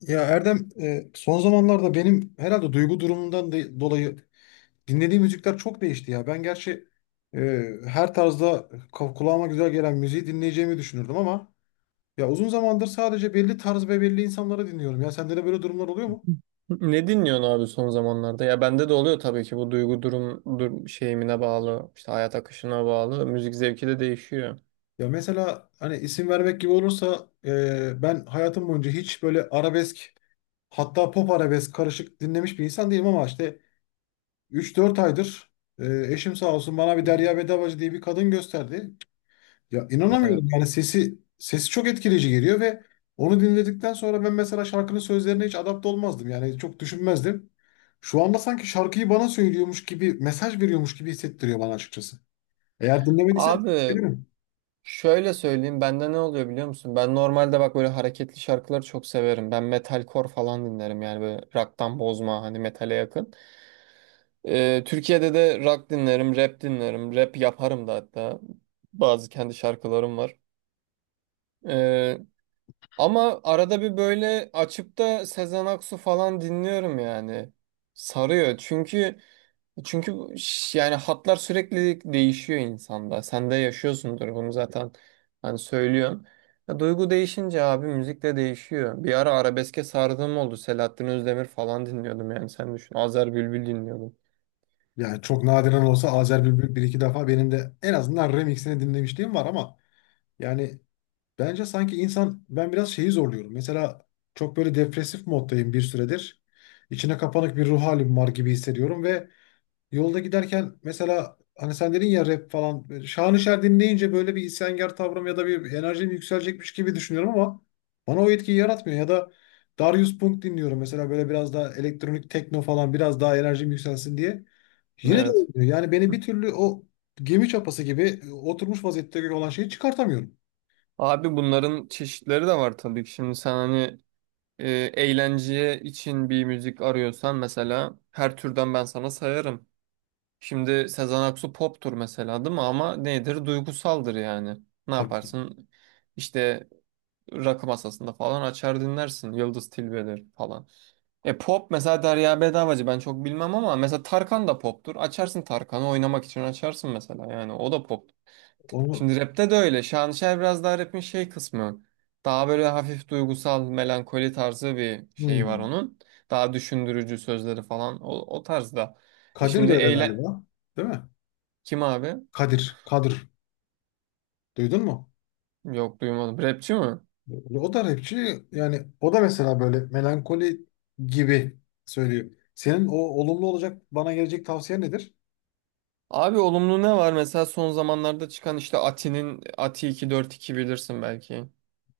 Ya Erdem, son zamanlarda benim herhalde duygu durumumdan dolayı dinlediğim müzikler çok değişti ya. Ben gerçi e, her tarzda kulağıma güzel gelen müziği dinleyeceğimi düşünürdüm ama ya uzun zamandır sadece belli tarz ve belli insanları dinliyorum. Ya sende de böyle durumlar oluyor mu? Ne dinliyorsun abi son zamanlarda? Ya bende de oluyor tabii ki bu duygu durum, dur şeyimine bağlı, işte hayat akışına bağlı. Müzik zevki de değişiyor. Ya mesela hani isim vermek gibi olursa ben hayatım boyunca hiç böyle arabesk hatta pop arabesk karışık dinlemiş bir insan değilim ama işte üç dört aydır eşim sağ olsun bana bir Derya Bedavacı diye bir kadın gösterdi. Ya Evet. inanamıyorum, yani sesi çok etkileyici geliyor ve onu dinledikten sonra ben mesela şarkının sözlerine hiç adapte olmazdım. Yani çok düşünmezdim. Şu anda sanki şarkıyı bana söylüyormuş gibi, mesaj veriyormuş gibi hissettiriyor bana açıkçası. Eğer dinlemediysen tavsiye Abi ederim. şöyle söyleyeyim bende ne oluyor biliyor musun? Ben normalde bak böyle hareketli şarkıları çok severim. Ben metalcore falan dinlerim yani böyle rock'tan bozma hani metale yakın. Türkiye'de de rock dinlerim, rap dinlerim, rap yaparım da hatta. Bazı kendi şarkılarım var. Ama arada bir böyle açıp da Sezen Aksu falan dinliyorum yani. Sarıyor. Çünkü yani hatlar sürekli değişiyor insanda. Sen de yaşıyorsundur bunu zaten. Hani söylüyorsun. Ya duygu değişince abi müzik de değişiyor. Bir ara arabeske sardığım oldu. Selahattin Özdemir falan dinliyordum yani sen düşün. Azer Bülbül dinliyordum. Yani çok nadiren olsa Azer Bülbül bir iki defa benim de en azından remixini dinlemişliğim var ama yani bence sanki insan, ben biraz şeyi zorluyorum. Mesela çok böyle depresif moddayım bir süredir. İçine kapanık bir ruh halim var gibi hissediyorum ve yolda giderken, mesela hani sen dedin ya rap falan. Böyle Şanışer dinleyince böyle bir isyankar tavrım ya da bir enerjim yükselecekmiş gibi düşünüyorum ama bana o etkiyi yaratmıyor. Ya da Darius Punk dinliyorum mesela, böyle biraz daha elektronik tekno falan, biraz daha enerjim yükselsin diye. Yine de Evet. olmuyor. Yani beni bir türlü o gemi çapası gibi oturmuş vaziyette olan şeyi çıkartamıyorum. Abi bunların çeşitleri de var tabii ki. Şimdi sen hani eğlenceye için bir müzik arıyorsan mesela her türden ben sana sayarım. Şimdi Sezen Aksu poptur mesela değil mi? Ama nedir? Duygusaldır yani. Ne Tabii ki. yaparsın? İşte rakı masasında falan açar dinlersin. Yıldız Tilbe'dir falan. E pop mesela Derya Bedavacı ben çok bilmem ama mesela Tarkan da poptur. Açarsın Tarkan'ı oynamak için açarsın mesela yani o da pop. Onu, Şimdi rapte de öyle. Şanışer biraz daha rapin şey kısmı. Daha böyle hafif duygusal, melankoli tarzı bir şeyi var hmm. onun. Daha düşündürücü sözleri falan. O tarzda. E Kadir de şimdi öyle eyle... galiba. Değil mi? Kim abi? Kadir. Kadir. Duydun mu? Yok duymadım. Rapçi mi? O da rapçi, yani o da mesela böyle melankoli gibi söylüyor. Senin o olumlu olacak bana gelecek tavsiye nedir? Abi olumlu ne var? Mesela son zamanlarda çıkan işte Ati'nin Ati 242 bilirsin belki.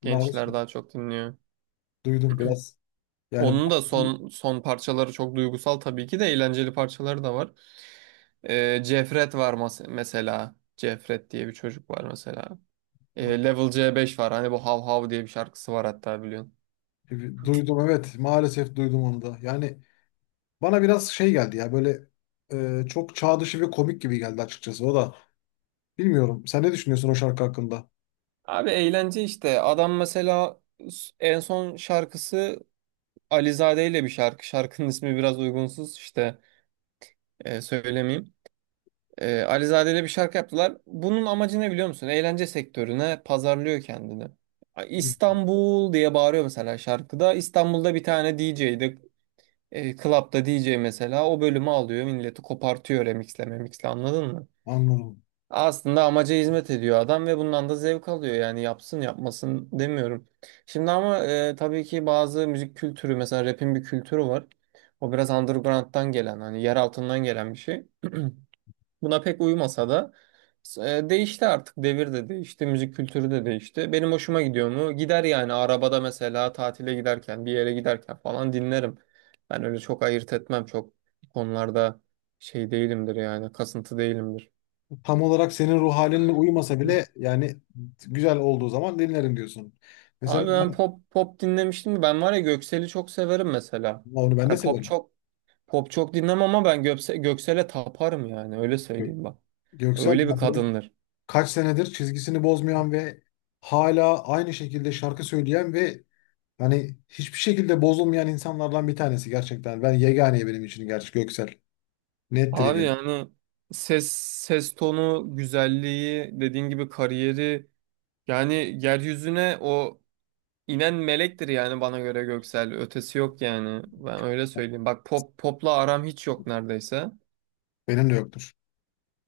Maruz Gençler kaldım. daha çok dinliyor. Duydum biraz. Yani Onun da son son parçaları çok duygusal tabii ki de eğlenceli parçaları da var. Cefret var mesela. Cefret diye bir çocuk var mesela. Level C5 var. Hani bu Hav Hav diye bir şarkısı var hatta biliyorsun. duydum, evet, maalesef duydum onu da. Yani bana biraz şey geldi ya, böyle çok çağ dışı ve komik gibi geldi açıkçası o da. Bilmiyorum. Sen ne düşünüyorsun o şarkı hakkında? Abi eğlence işte. Adam mesela en son şarkısı Alizade ile bir şarkı. Şarkının ismi biraz uygunsuz işte söylemeyeyim. Alizade ile bir şarkı yaptılar. Bunun amacı ne biliyor musun? Eğlence sektörüne pazarlıyor kendini. Hı. İstanbul diye bağırıyor mesela şarkıda. İstanbul'da bir tane DJ'di. Club'da DJ mesela o bölümü alıyor milleti kopartıyor remixle memixle anladın mı? Anladım. Aslında amaca hizmet ediyor adam ve bundan da zevk alıyor yani yapsın yapmasın demiyorum. Şimdi ama tabii ki bazı müzik kültürü mesela rap'in bir kültürü var. O biraz underground'dan gelen hani yer altından gelen bir şey. Buna pek uyumasa da değişti artık. Devir de değişti, müzik kültürü de değişti. Benim hoşuma gidiyor mu? Gider yani arabada mesela tatile giderken, bir yere giderken falan dinlerim. Ben öyle çok ayırt etmem. Çok konularda şey değilimdir yani, kasıntı değilimdir. Tam olarak senin ruh halinle uyumasa Hı. bile yani güzel olduğu zaman dinlerim diyorsun. Mesela Abi ben ben- pop pop dinlemiştim. Ben var ya Göksel'i çok severim mesela. onu ben de Hani severim. Pop çok dinlemem ama ben Göksel'e taparım yani öyle söyleyeyim bak. Göksel Öyle ya bir benim kadındır. kaç senedir çizgisini bozmayan ve hala aynı şekilde şarkı söyleyen ve hani hiçbir şekilde bozulmayan insanlardan bir tanesi gerçekten. Ben yegane benim için gerçi Göksel. Nettir Abi yani. yani ses tonu güzelliği dediğin gibi kariyeri yani yeryüzüne o inen melektir yani bana göre Göksel ötesi yok yani ben öyle söyleyeyim. Bak pop popla aram hiç yok neredeyse. Benim de yoktur.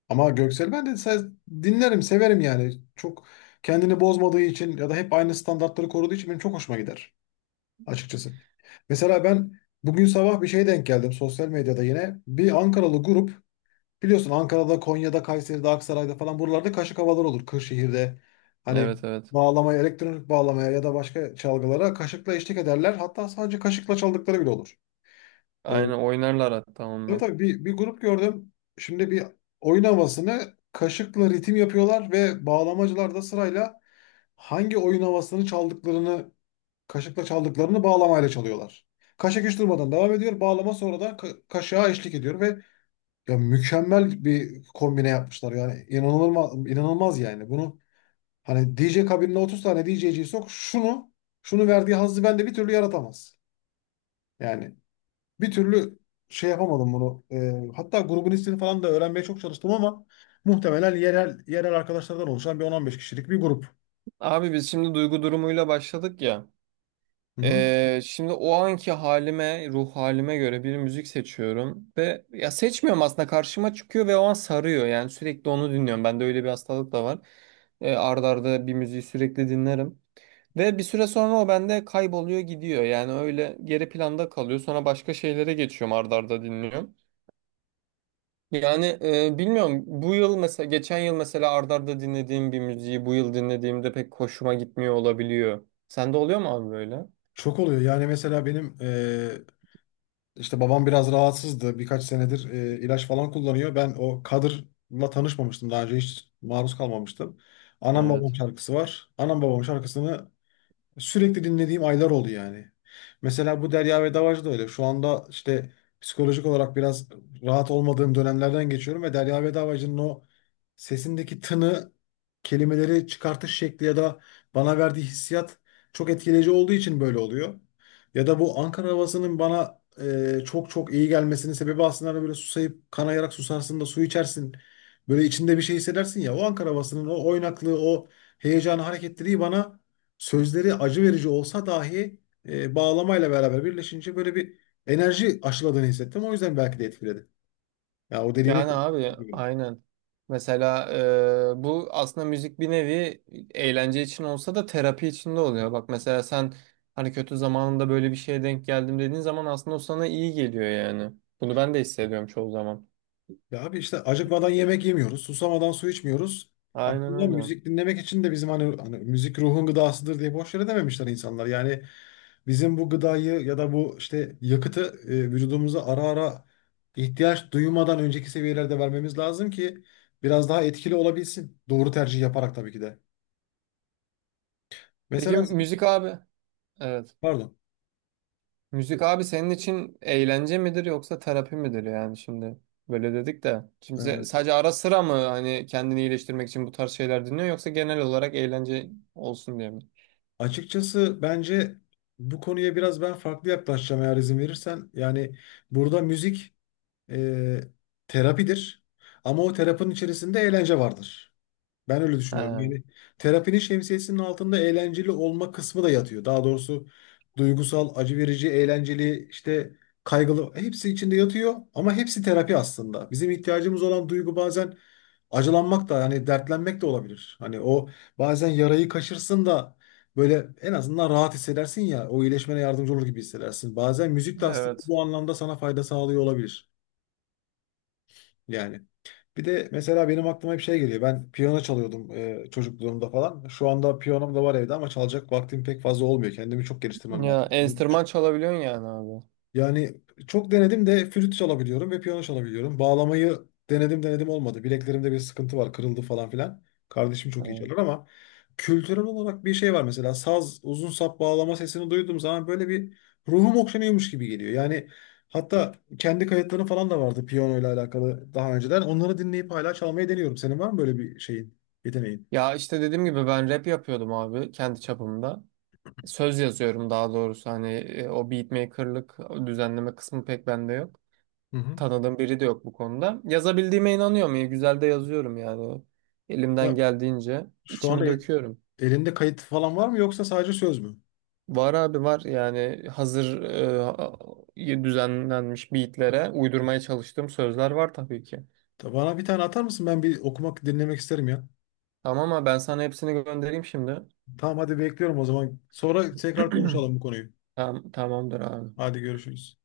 Ama Göksel, ben de dinlerim, severim yani. Çok kendini bozmadığı için ya da hep aynı standartları koruduğu için benim çok hoşuma gider açıkçası. Mesela ben bugün sabah bir şeye denk geldim sosyal medyada yine. Bir Ankaralı grup. Biliyorsun, Ankara'da, Konya'da, Kayseri'de, Aksaray'da falan buralarda kaşık havalar olur. Kırşehir'de hani Evet, evet. bağlamaya, elektronik bağlamaya ya da başka çalgılara kaşıkla eşlik ederler. Hatta sadece kaşıkla çaldıkları bile olur. Ee, Aynen oynarlar hatta tabii onunla. tabii, bir grup gördüm. Şimdi bir oyun havasını kaşıkla ritim yapıyorlar ve bağlamacılar da sırayla hangi oyun havasını çaldıklarını, kaşıkla çaldıklarını bağlamayla çalıyorlar. Kaşık hiç durmadan devam ediyor. Bağlama sonra da kaşığa eşlik ediyor ve ya mükemmel bir kombine yapmışlar, yani inanılmaz inanılmaz yani bunu, hani DJ kabinine 30 tane DJ'ciyi sok, şunu şunu verdiği hazzı bende bir türlü yaratamaz. Yani bir türlü şey yapamadım bunu. Hatta grubun ismini falan da öğrenmeye çok çalıştım ama muhtemelen yerel yerel arkadaşlardan oluşan bir 10-15 kişilik bir grup. Abi biz şimdi duygu durumuyla başladık ya. Hı hı. Şimdi o anki halime, ruh halime göre bir müzik seçiyorum ve ya seçmiyorum aslında karşıma çıkıyor ve o an sarıyor yani sürekli onu dinliyorum. Bende öyle bir hastalık da var. Ard arda bir müziği sürekli dinlerim ve bir süre sonra o bende kayboluyor gidiyor yani öyle geri planda kalıyor. Sonra başka şeylere geçiyorum ard arda dinliyorum. Yani bilmiyorum bu yıl mesela geçen yıl mesela ard arda dinlediğim bir müziği bu yıl dinlediğimde pek hoşuma gitmiyor olabiliyor. Sende oluyor mu abi böyle? Çok oluyor, yani mesela benim İşte babam biraz rahatsızdı. Birkaç senedir ilaç falan kullanıyor. Ben o Kadır'la tanışmamıştım. Daha önce hiç maruz kalmamıştım. Anam babam Evet. şarkısı var. Anam babam şarkısını sürekli dinlediğim aylar oldu yani. Mesela bu Derya ve Davacı da öyle. Şu anda işte psikolojik olarak biraz rahat olmadığım dönemlerden geçiyorum ve Derya ve Davacı'nın o sesindeki tını, kelimeleri çıkartış şekli ya da bana verdiği hissiyat çok etkileyici olduğu için böyle oluyor. Ya da bu Ankara havasının bana çok çok iyi gelmesinin sebebi aslında, hani böyle susayıp kanayarak susarsın da su içersin. Böyle içinde bir şey hissedersin ya. O Ankara havasının o oynaklığı, o heyecanı, hareketliliği bana, sözleri acı verici olsa dahi bağlamayla beraber birleşince böyle bir enerji aşıladığını hissettim. O yüzden belki de etkiledi. Ya o dediğine Yani abi kesinlikle. aynen. Mesela bu aslında müzik bir nevi eğlence için olsa da terapi için de oluyor. Bak mesela sen hani kötü zamanında böyle bir şeye denk geldim dediğin zaman aslında o sana iyi geliyor yani. Bunu ben de hissediyorum çoğu zaman. Ya abi, işte acıkmadan yemek yemiyoruz, susamadan su içmiyoruz. Aynen Aslında öyle. müzik dinlemek için de bizim hani, hani müzik ruhun gıdasıdır diye boş yere dememişler insanlar. Yani bizim bu gıdayı ya da bu işte yakıtı vücudumuza ara ara, ihtiyaç duymadan önceki seviyelerde vermemiz lazım ki biraz daha etkili olabilsin. Doğru tercih yaparak tabii ki de. Peki Mesela, müzik abi, evet. pardon. Müzik abi senin için eğlence midir yoksa terapi midir yani şimdi? Böyle dedik de. Şimdi Ee, sadece ara sıra mı hani kendini iyileştirmek için bu tarz şeyler dinliyor yoksa genel olarak eğlence olsun diye mi? açıkçası bence bu konuya biraz ben farklı yaklaşacağım, eğer izin verirsen. Yani burada müzik e, terapidir ama o terapinin içerisinde eğlence vardır. Ben öyle düşünüyorum. He. Yani terapinin şemsiyesinin altında eğlenceli olma kısmı da yatıyor. Daha doğrusu duygusal, acı verici, eğlenceli, işte kaygılı, hepsi içinde yatıyor ama hepsi terapi aslında. Bizim ihtiyacımız olan duygu bazen acılanmak da, hani dertlenmek de olabilir. Hani o, bazen yarayı kaşırsın da böyle en azından rahat hissedersin ya, o iyileşmene yardımcı olur gibi hissedersin. Bazen müzik de aslında Evet. bu anlamda sana fayda sağlıyor olabilir. Yani. Bir de mesela benim aklıma hep şey geliyor. Ben piyano çalıyordum çocukluğumda falan. Şu anda piyanom da var evde ama çalacak vaktim pek fazla olmuyor. Kendimi çok geliştirmem Ya lazım. enstrüman çalabiliyorsun yani abi. Yani çok denedim de, flüt çalabiliyorum ve piyano çalabiliyorum. Bağlamayı denedim denedim, olmadı. Bileklerimde bir sıkıntı var, kırıldı falan filan. Kardeşim çok iyi Evet. çalar ama kültürel olarak bir şey var mesela. Saz, uzun sap bağlama sesini duyduğum zaman böyle bir ruhum okşanıyormuş gibi geliyor. Yani hatta kendi kayıtlarım falan da vardı piyano ile alakalı daha önceden. Onları dinleyip hala çalmayı deniyorum. Senin var mı böyle bir şeyin, yeteneğin? Ya işte dediğim gibi ben rap yapıyordum abi kendi çapımda. Söz yazıyorum daha doğrusu hani o beatmaker'lık o düzenleme kısmı pek bende yok. Hı hı. Tanıdığım biri de yok bu konuda. Yazabildiğime inanıyorum. İyi güzel de yazıyorum yani. Elimden Ya, geldiğince şu anda içimi döküyorum. elinde kayıt falan var mı, yoksa sadece söz mü? Var abi var yani hazır düzenlenmiş beatlere uydurmaya çalıştığım sözler var tabii ki. Bana bir tane atar mısın? Ben bir okumak, dinlemek isterim ya. Tamam ama ben sana hepsini göndereyim şimdi. Tamam, hadi bekliyorum o zaman. Sonra tekrar konuşalım bu konuyu. Tamamdır abi. Hadi görüşürüz.